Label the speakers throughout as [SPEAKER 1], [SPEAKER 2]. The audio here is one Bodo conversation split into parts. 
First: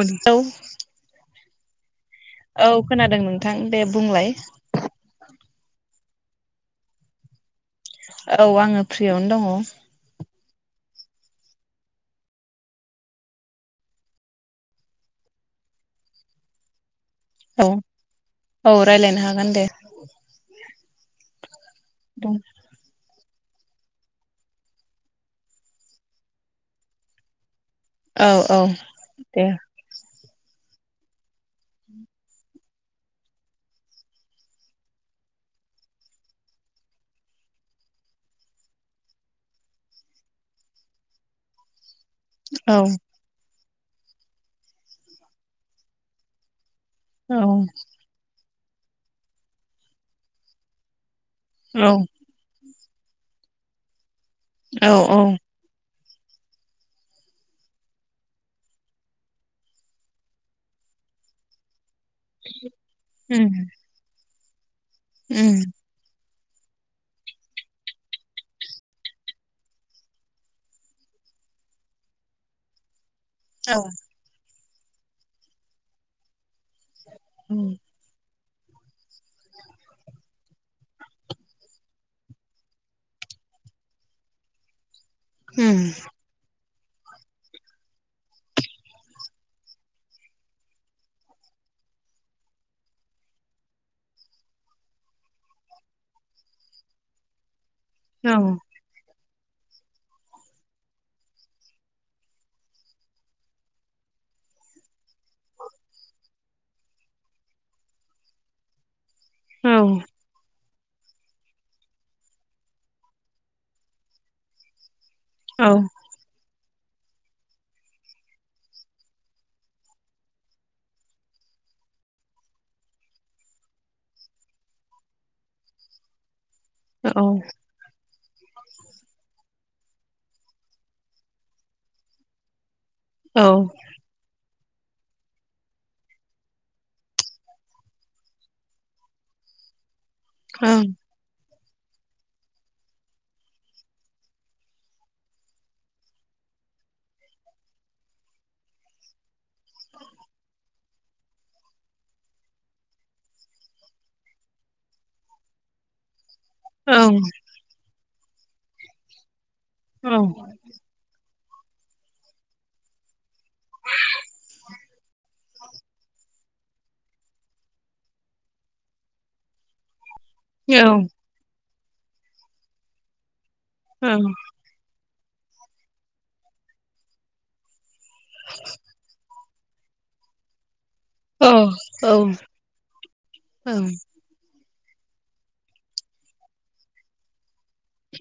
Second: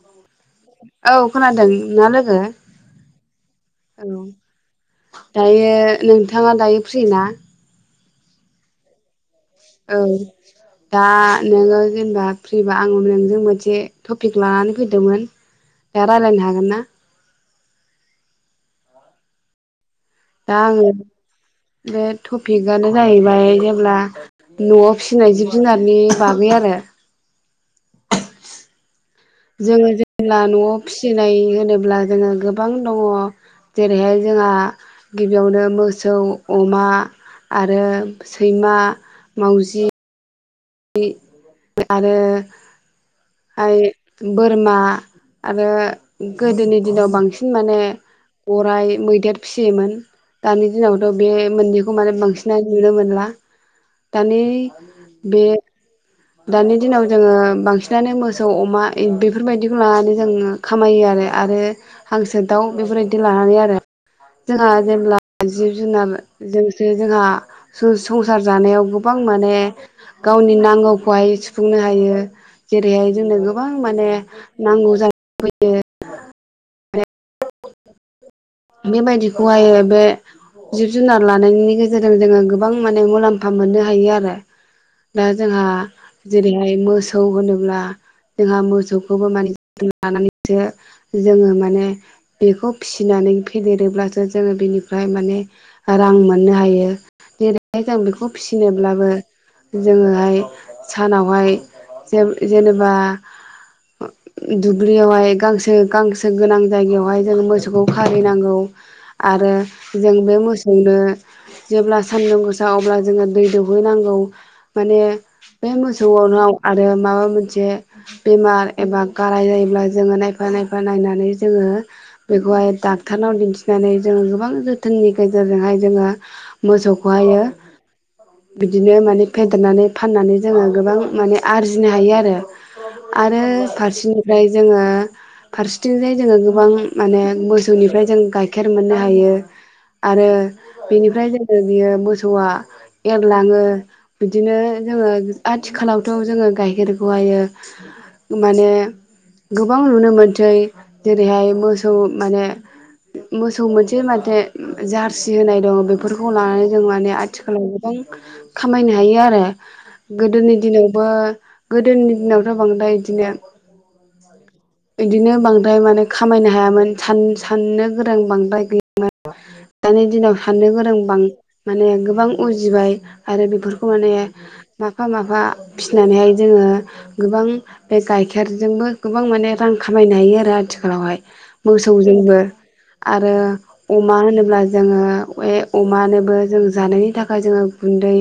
[SPEAKER 1] औ
[SPEAKER 2] औ खोनादों ना लोगो
[SPEAKER 1] औ खोनादों नोंथां दे
[SPEAKER 2] औ
[SPEAKER 1] बुंलाय
[SPEAKER 2] दायो नोंथाङा दायो फ्रि ना
[SPEAKER 1] औ आङो फ्रियावनो दङ
[SPEAKER 2] औं दा नोङो जेनेबा फ्रिबा आं नोंजों मोनसे टपिक लानानै फैदोंमोन ए‌रायलायनो हागोनना
[SPEAKER 1] औ औ रायज्लायनो हागोन दे
[SPEAKER 2] दा आङो बे टपिकआनो जाहैबाय ओमफ्राय जेब्ला न'आव फिसिनाय जिब जुनारनि बागै आरो
[SPEAKER 1] औ औ दे
[SPEAKER 2] जोङो जेब्ला न'आव फिसिनाय होनोब्ला जोङो गोबां दङ जेरैहाय जोंहा गिबियावनो मोसौ अमा आरो सैमा मावजि [unintelligible] आरो
[SPEAKER 1] औ
[SPEAKER 2] हाय बोरमा आरो गोदोनि दिनाव
[SPEAKER 1] औ
[SPEAKER 2] बांसिन माने गराय मैदेर फिसियोमोन दानि दिनाव थ' बे
[SPEAKER 1] औ
[SPEAKER 2] मोननैखौ माने बांसिनानो नुनो मोनला दानि
[SPEAKER 1] औ औ
[SPEAKER 2] बे दानि दिनाव जोङो बांसिनानो मोसौ अमा बेफोरबायदिखौ लानानै जोङ खामायो आरो आरो हांसो दाउ बेफोरबायदि
[SPEAKER 1] उम
[SPEAKER 2] लानानै आरो जोंहा जेब्ला
[SPEAKER 1] उम
[SPEAKER 2] जिब जुनार जोंसो जोंहा संसार जानायाव गोबां माने गावनि नांगौ खौहाय सुफुंनो हायो जेरैहाय जोंनो गोबां
[SPEAKER 1] औ
[SPEAKER 2] माने नांगौ जाना फैयो
[SPEAKER 1] औ
[SPEAKER 2] बेबायदिखौहाय बे जिब जुनार लानायनि गेजेरजों जोङो गोबां माने मुलाम्फा मोननो हायो आरो। दा जोंहा जेरैहाय मोसौ होनोब्ला जोंहा मोसौखौबो माने जोथ लानानैसो जोङो माने बेखौ फिसिनानै फदेरोब्लासो जोङो बिनिफ्राय माने रां मोननो हायो जों बेखौ फिसिनोब्लाबो जोङोहाय सानावहाय जेनेबा दुब्लियावहाय गांसो गांसो गोनां जायगायावहाय जोंङो मोसौखौ खाय हैनांगौ आरो
[SPEAKER 1] उम
[SPEAKER 2] जों बे मोस सौनो जेब्ला सान्दुं गोसा अब्ला जोङो दै दौहैनांगौ माने
[SPEAKER 1] औ
[SPEAKER 2] बे मोसौआवनाव आरो माबा मोनसे बेमार एबा गाराय जायोब्ला जोङो नायफा नायफा नायनानै जोङो बेखौहाय डाक्टरनाव दिन्थिनानै जोङो गोबां जोथोननि गेजेरजोंहाय जोङो
[SPEAKER 1] औ
[SPEAKER 2] मोसौखौहायो बिदिनो माने फेद फेरनानै फाननानै जोङो गोबां माने आरजिनो हायो आरो आरो
[SPEAKER 1] औ
[SPEAKER 2] फारसेनिफ्राय जोङो फारसेथिंजाय जोङो गोबां माने मोस जुनिफ्राय जों गाइखेर मोननो हायो आरो बेनिफ्राय जों आरो बियो मोसौआ एरलाङो बिदिनो जोङो आथिखालावथ' जोङो गाइखेर खौहायो माने गोबां नुनो मोनसै जेरैहाय मोसौ माने मोसौ मोनसे माथे जारसि होनाय दङ बेफोरख बेखौ लानानै जों माने आथिखालाव गोबां खामायनो हायो आरो।
[SPEAKER 1] ओं
[SPEAKER 2] गोदोनि दिनावबो गोदोनि दिनावथ' बांद्राय बिदिनो बिदिनो बांद्राय माने खामायनो हायामोन सान साननो गोरों बांद्राय गैयामोन दानि दिनाव साननो
[SPEAKER 1] औ
[SPEAKER 2] गोरों बां माने गोबां उजिबाय आरो बेफोरखौ माने मा माफा माफा फिसिनानैहाय जोङो गोबां बे गाइखेरजोंबो गोबां माने रां खामायनो हायो आरो आथिखालावहाय मोसौ जोंबो आरो
[SPEAKER 1] औ
[SPEAKER 2] अमा होनोब्ला जोङो बे अमानोबो जों जानायनि थाखाय जोङो गुन्दै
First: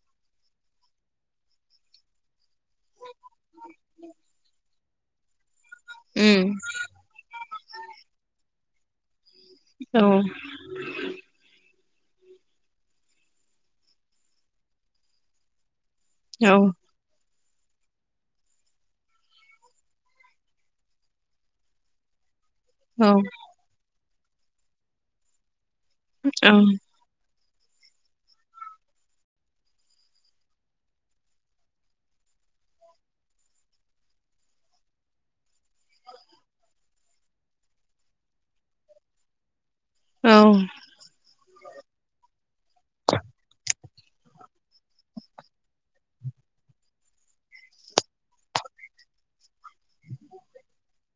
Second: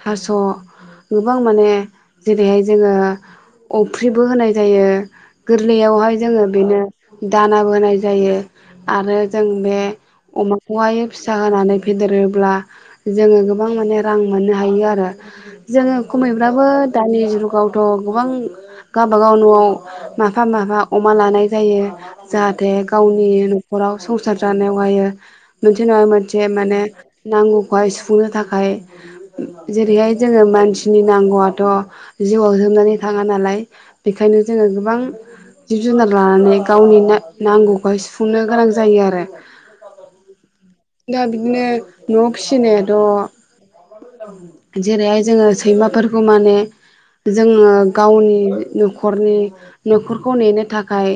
[SPEAKER 2] थास' गोबां माने जेरैहाय जोङो अफ्रिबो होनाय जायो। गोरलैयावहाय जोङो बेनो दानाबो होनाय जायो आरो जों बे
[SPEAKER 1] औ
[SPEAKER 2] अमाखौहाय फिसा होनानै फेदेरोब्ला जोङो गोबां माने रां मोननो हायो आरो। जोङो खमैब्लाबो
[SPEAKER 1] ओं
[SPEAKER 2] दानि जुगावथ' गोबां गावबागाव न'आव माफा माफा अमा लानाय जायो जाहाथे गावनि न'खराव संसार जानायावहायो मोनसे नङा मोनसे माने नांगौखौहाय सुफुंनो थाखाय जेरैहाय जोङो मानसिनि नांगौआथ' जिउआव जोबनानै थाङा नालाय बेखायनो जोङो गोबां जिब जुनार लानानै गावनि नांगौखौहाय सुफुंनो गोनां जायो आरो।
[SPEAKER 1] औ।
[SPEAKER 2] दा बिदिनो न आव फिसिनायाथ' जेरैहाय जोङो सैमाफोरखौ माने जोङो गावनि न'खरनि न'खरखौ नेनो थाखाय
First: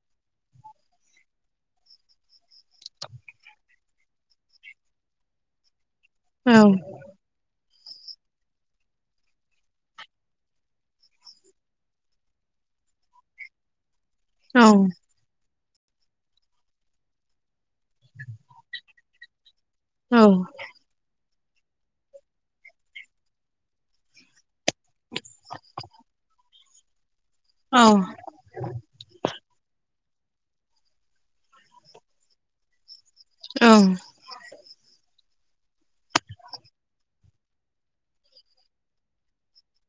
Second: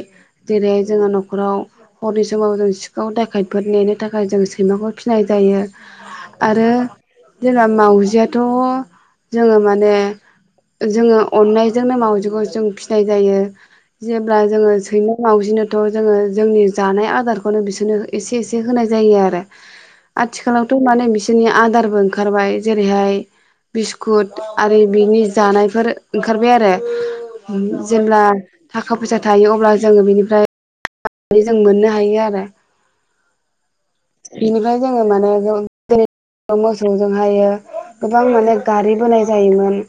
[SPEAKER 2] जेरैहाय जोङो न'खराव हरनि समाव जों सिखाव दाखायफोर नेनो थाखाय जों सैमाखौ फिसिनाय जायो
[SPEAKER 1] उम
[SPEAKER 2] आरो जों मावजियाथ' जोङो माने जोङो अननायजोंनो मावजिखौ जों फिनाय जायो। जेब्ला
[SPEAKER 1] औ
[SPEAKER 2] जोङो सैमा मावजिनोथ' जोङो जोंनि जानाय आदारखौनो बिसोरनो एसे एसे होनाय जायो आरो
[SPEAKER 1] औ
[SPEAKER 2] आथिखालावथ' माने बिस नि आदारबो ओंखारबाय जेरैहाय बिस्कुट आरो बिनि जानायफोर ओंखारबाय आरो।
[SPEAKER 1] ओं औ औ
[SPEAKER 2] जेब्ला थाखा फैसा थायो अब्ला जोङो बेनिफ्राय नानै जों मोननो हायो आरो।
[SPEAKER 1] ओं।
[SPEAKER 2] बिनिफ्राय जोङो माने मोसौजोंहायो गोबां माने गारि बोनाय जायोमोन।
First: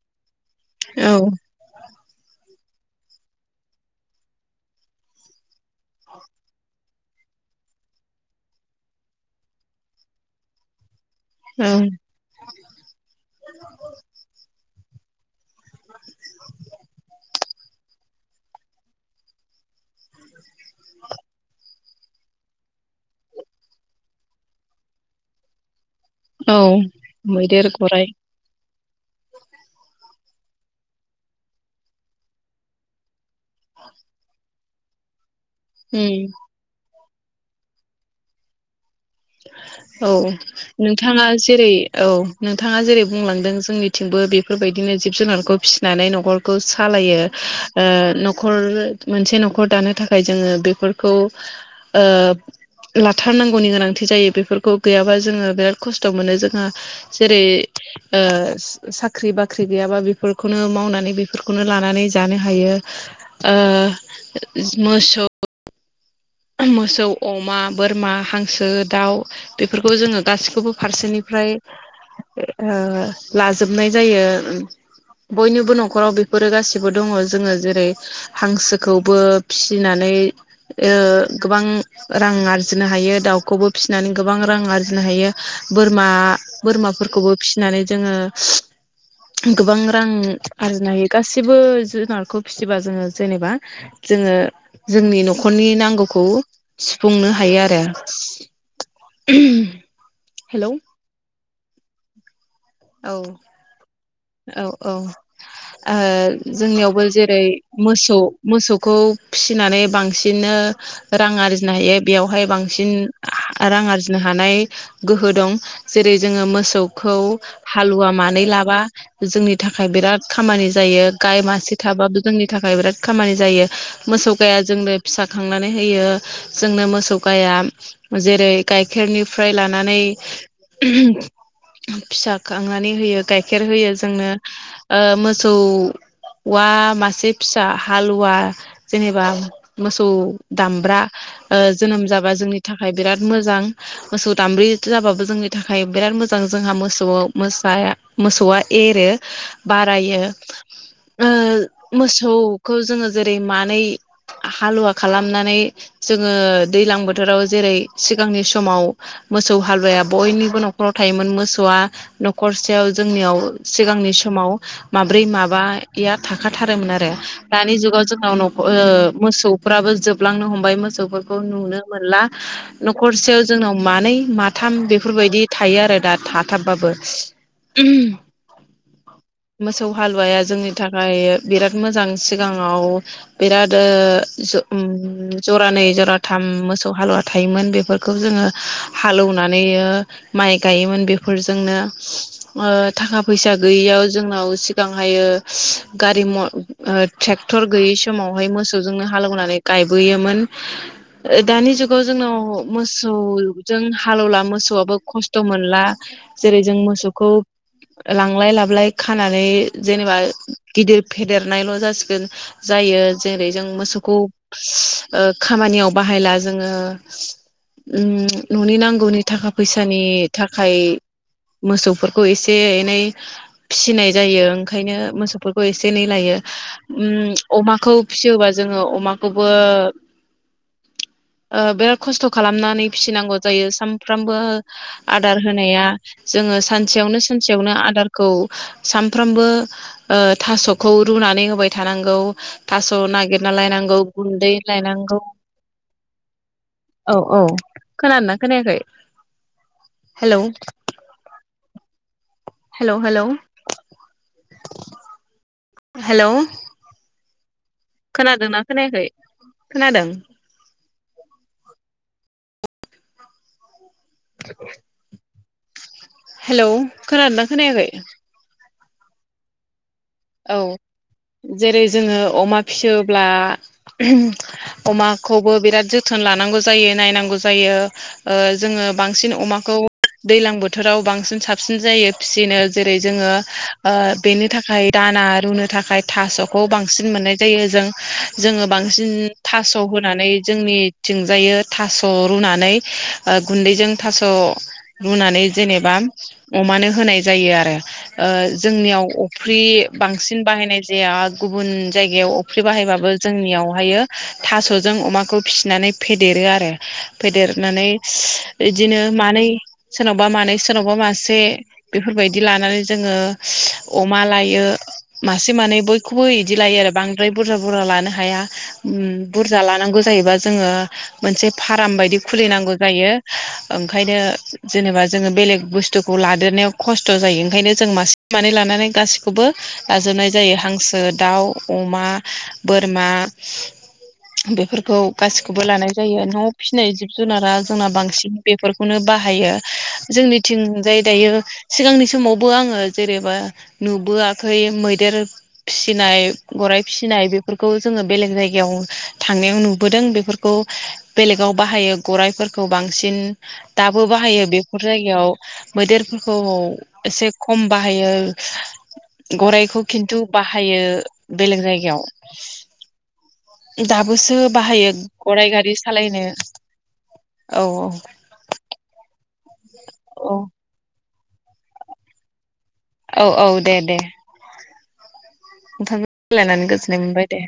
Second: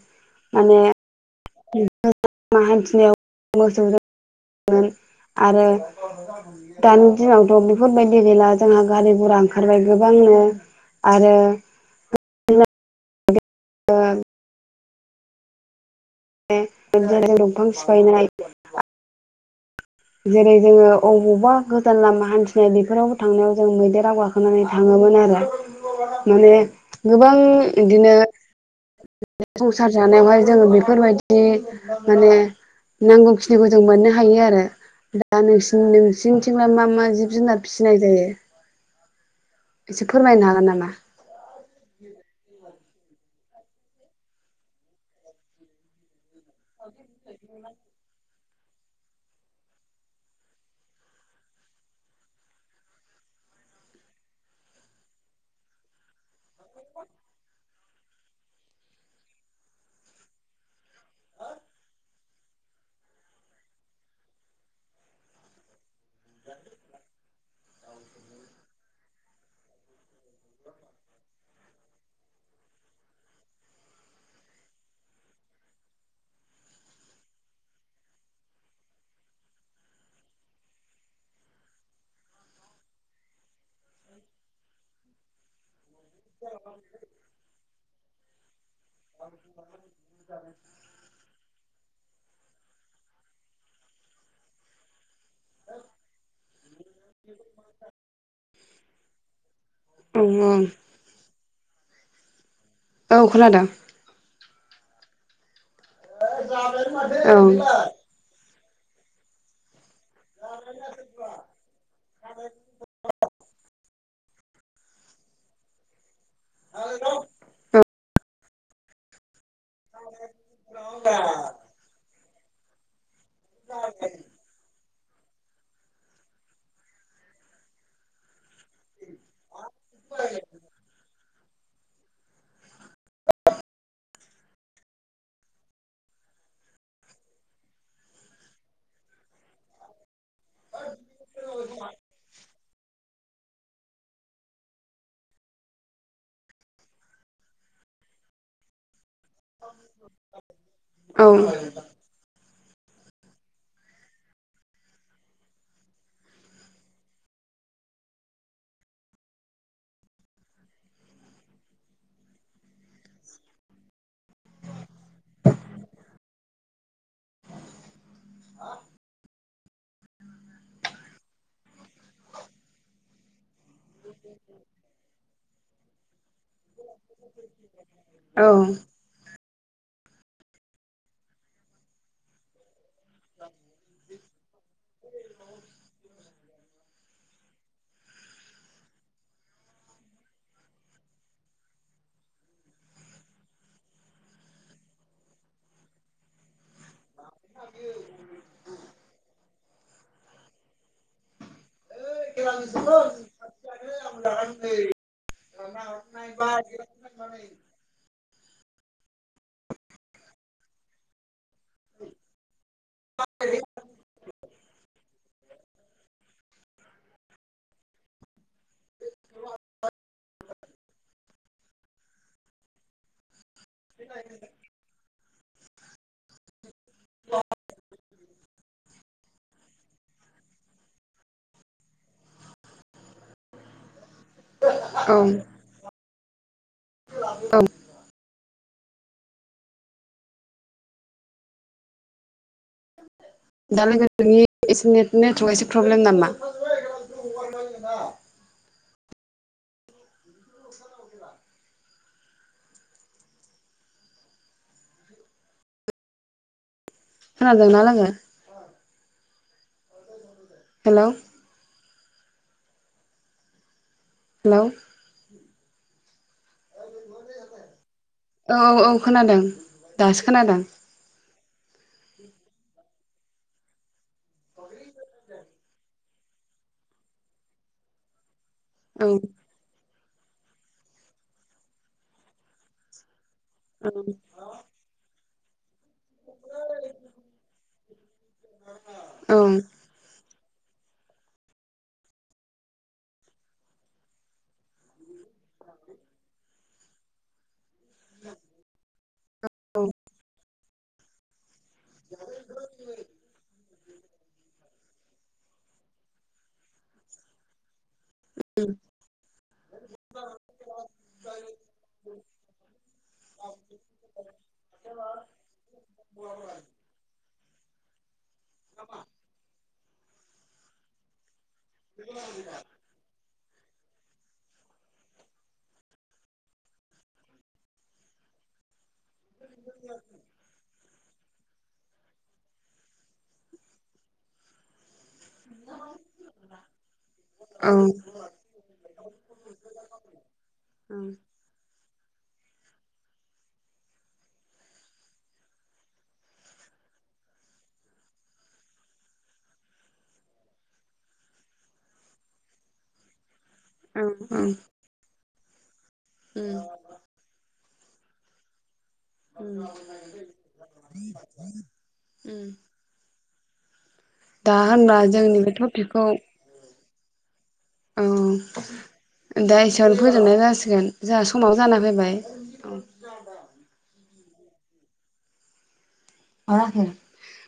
[SPEAKER 1] औ
[SPEAKER 2] बिलामा हान्थिनायाव मोसौजों आरो दानि दिनावथ बेफोरबायदि गैला जोंहा गारि गुरा ओंखारबाय गोबांनो। आरो
[SPEAKER 1] औ
[SPEAKER 2] द ज दंफां सिफायनाय जेरै जोङो अबावबा गोदान लामा हान्थिनाय बेफोरावबो थांनायाव जों मैदेराव गाखोनानै थाङोमोन आरो। माने
[SPEAKER 1] औ
[SPEAKER 2] गोबां
[SPEAKER 1] मैदेर गराइ
[SPEAKER 2] बिदिनो संसार जानायावहाय जोङो बेफोरबायदि माने नांगौखिनि जे गुदुं मोननो हायो आरो। दा नों
[SPEAKER 1] उम
[SPEAKER 2] नोंसिनिथिंला मा मा जिब जुनार फिसिनाय जायो? एसे
[SPEAKER 1] औ
[SPEAKER 2] फोरमायनो हागोन नामा?
[SPEAKER 1] नोंथाङा जेरै औ नों नोंथांङा जेरै बुंलांदों जोंनिथिंबो बेफोरबायदिनो जिब जुनारखौ फिसिनानै नखर सालायो। नखर मोनसे नखर दानो थाखाय जोङो बेफोरखौ लाथारनांगौनि गोनां नांथि जायो बेफोरखौ गैयाबा जोङो बिराद खस्थ मोनो जोङो जेरै‌ ओ साख्रि बाख्रि गैयाबा बेफोरखौनो मावनानै बेफोरखौनो लानानै जानो हायो। ओ मोसौ मोसौ अमा बोरमा हांसो दाउ बेफोरखौ जोङो गासिखौबो फारसेनिफ्राय लाजोबनाय जायो। बयनिबो नखराव बेफोरो गासिबो दङ जोङो जेरै हांसोखौबो फिसिनानै ओ गोबां रां आरजिनो हायो दाउखौबो फिसिनानै गोबां रां आरजिनो हायो। बोरमा बोरमाफोरखौबो फिसिनानै जोङो गोबां रां आरजिनो हायो गासिबो जुनारखौ फिसिबा जोंओ जेनेबा जोंओ जोंनि नखरनि नां खौ सुफुंनो हायो आरो।
[SPEAKER 2] औ
[SPEAKER 1] हेलौ।
[SPEAKER 2] औ खोनादों।
[SPEAKER 1] औ औ जोंनियावबो जेरै
[SPEAKER 2] औ
[SPEAKER 1] मोसौ मोसौ खौ फिसिनानै बांसिन बां रां आरजिनो हायो बेयावहाय बांसि रां आरज नो हानाय गोहो दं जेरै जोङो मोसौखौ हालुवा मानै लाबा जोंनि थाखाय बिराद खामानि जायो गाय मासे थाबा जोंनि थाखाय बिराद खामानि जायो मोसौ गाया जोंनो फिसा खांनानै होयो जोंनो मोसौ गाया जेरै गाइखेरनिफ्राय लानानै फिसा खांनानै होयो गाइखेर होयो जोंनो मोसौ औवा मासे फिसा हालुवा जेनेबा मोसौ दामब्रा जोनोम जाबा जोंनि थाखाय बिराद मोजां मोसौ दामब्रि जाबाबो जोंनि थाखाय बिराद मोजां। मोजां जोंहा मोसौ मोस मोसौआ एरो बारायो
[SPEAKER 2] औ
[SPEAKER 1] मोसौ खौ जोङो जेरै मानै हालुवा खालामनानै जोङो दैलां बोथोराव जेरै सिगांनि समाव मोसौ हालुवाया बयनिबो न'खराव थायोमोन मोसौआ न'खरसेयाव जोंनियाव सिगांनि समाव माब्रै माबाया थाखाथारोमोन आरो दानि जुगाव जोंनाव न'खर ओ मोसौफ्राबो जोबलांनो हमबाय मोसौफोरखौ नुनो मोनला। न'खरसेयाव जोंनाव मानै माथाम बेफोरबायदि थायो आरो दा थाथाब
[SPEAKER 2] औ।
[SPEAKER 1] मोसौ हालुवाया जोंनि थाखाय बिराद मोजां। सिगाङाव बिराद ओ ज-उम जरानै जरा था थाम मोसौ हालुवा थायोमोन। बेफोरखौ जोङो हालोवनानै माइ गायोमोन बे फोरफोरजोंनो थाखा फैसा गैयियाव जोंनाव सिगांहायो गारि म ट्रेक्टर गैयै समावहाय मोसौजोंनो हालेवनानै गायबोयोमोन। दानि जुगाव जोंनाव मोसौजों हालेवला मोसौआबो खस्थ' मोनला। जेरै जों मोसौखौ लांलाय लाबोलाय खानानै जेनेबा गिदिर फे देरनायल' जासिगोन जायो जेरै जों मोसौखौ ओ खामानियाव बाहायला जोङो न'नि नांगौनि थाखा फैसानि थाखाय मोसौफोरखौ एसे एनै फिसिनाय जायो। ओंखायनो मोसौ फोरखौ एसे एनै लायो। अमाखौ फिसियोबा जोङो अमाखौबो ओ बिराद खस्थ' खालामनानै फिसिनांगौ जायो साम फ्रामबो
[SPEAKER 2] औ
[SPEAKER 1] आदार होनाया जोङो सानसेयावनो
[SPEAKER 2] औ
[SPEAKER 1] सानसेयावनो आदारखौ सानफ्रामबो ओ थास'खौ रुनानै होबाय थानांगौ। थास' नागिरना
[SPEAKER 2] दा
[SPEAKER 1] लायनांगौ,
[SPEAKER 2] लोगो नोंनि
[SPEAKER 1] गुन्दै
[SPEAKER 2] एसे नेट
[SPEAKER 1] लायनांगौ।
[SPEAKER 2] नेटवर्कआ एसे प्रब्लेम नामा
[SPEAKER 1] औ औ खोनादोंना खोनायाखै? हेल'। हेल' हेल' हेल'
[SPEAKER 2] खोनादोंना लोगो
[SPEAKER 1] खोनायाखै खोनादों
[SPEAKER 2] हेल' हेल'
[SPEAKER 1] हेल' खोनादोंना खोनायाखै?
[SPEAKER 2] औ औ खोनादों दासो खोनादों।
[SPEAKER 1] औ जेरै जोङो अमा फियोब्ला ओम अमाखौबो बिराद जोथोन लानांगौ जायो नायनांगौ जायो ओ जोङो
[SPEAKER 2] औ
[SPEAKER 1] बांसिन अमाखौ दैलां बोथोराव बांसिन साबसिन जायो फिसिनो जेरै जोङो ओ
[SPEAKER 2] औ
[SPEAKER 1] बेनि थाखाय दाना रुनो थाखाय थास'खौ बांसिन मोननाय जायो जों जोङो बांसिन थास' होनानै जोंनिथिंजायो थास' रुनानै ओ गुन्दैजों थास' रुनानै जेनेबा अमानो होनाय जायो आरो ओ जोंनियाव अफ्रि बांसिन बाहायनाय जाया गुबुन जायगायाव अफ्रि बाहायबाबो जोंनियाव हायो थास'जों अमाखौ फिसिनानै फेदेरो आरो फेदेरनानै
[SPEAKER 2] [inaudible]
[SPEAKER 1] बिदिनो मानै सोरनावबा मानै सोरनावबा मासे बेफोरबायदि लानानै जोङो अमा लायो मासे मानै बयखौबो इदि लायो आरो बांद्राय बुरजा बुरजा लानो हाया। उम बुरजा लानांगौ जायोबा जोङो मोनसे फार्म बायदि खुलिनांगौ जायो। ओंखायनो जेनेबा जोङो बेलेग बुस्थुखौ लादेरनायाव खस्थ' जायो ओंखायनो जों मासे मानै लानानै गासैखौबो लाजोबनाय जायो हांसो, दाउ, अमा, बोरमा बेफोरखौ गासिखौबो लानाय जायो। नआव फिनाय जिब जुनारा
[SPEAKER 2] औ
[SPEAKER 1] जोंना बांसिन बेफोरखौनो बाहायो। जोंनिथिंजाय दायो सिगांनि समावबो आङो जेनेबा नुबोआ खै मैदेर फिसिनाय गराइ फिसिनाय बेफोरखौ जोङो बेलेग जायगायाव थां नायाव नुबोदों बेफोरखौ बेलेगाव बाहायो गराइफोरखौ बांसिन दाबो बाहायो बेफोर जायगायाव मैदेरफोरखौ
[SPEAKER 2] औ
[SPEAKER 1] एसे खम बाहायो
[SPEAKER 2] औ
[SPEAKER 1] गराइखौ खिन्थु बाहायो बेलेग जायगायाव दाबोसो
[SPEAKER 2] दा
[SPEAKER 1] बाहायो
[SPEAKER 2] होनबा
[SPEAKER 1] गराय गारि सालायनो औ
[SPEAKER 2] ओं दा एसेयावनो
[SPEAKER 1] औ
[SPEAKER 2] फोजोबनाय
[SPEAKER 1] औ
[SPEAKER 2] जासिगोन जोंहा समाव जाना फैबाय औ
[SPEAKER 1] औ औ दे दे नोंथांजों रायलायनानै गोजोननाय मोनबाय दे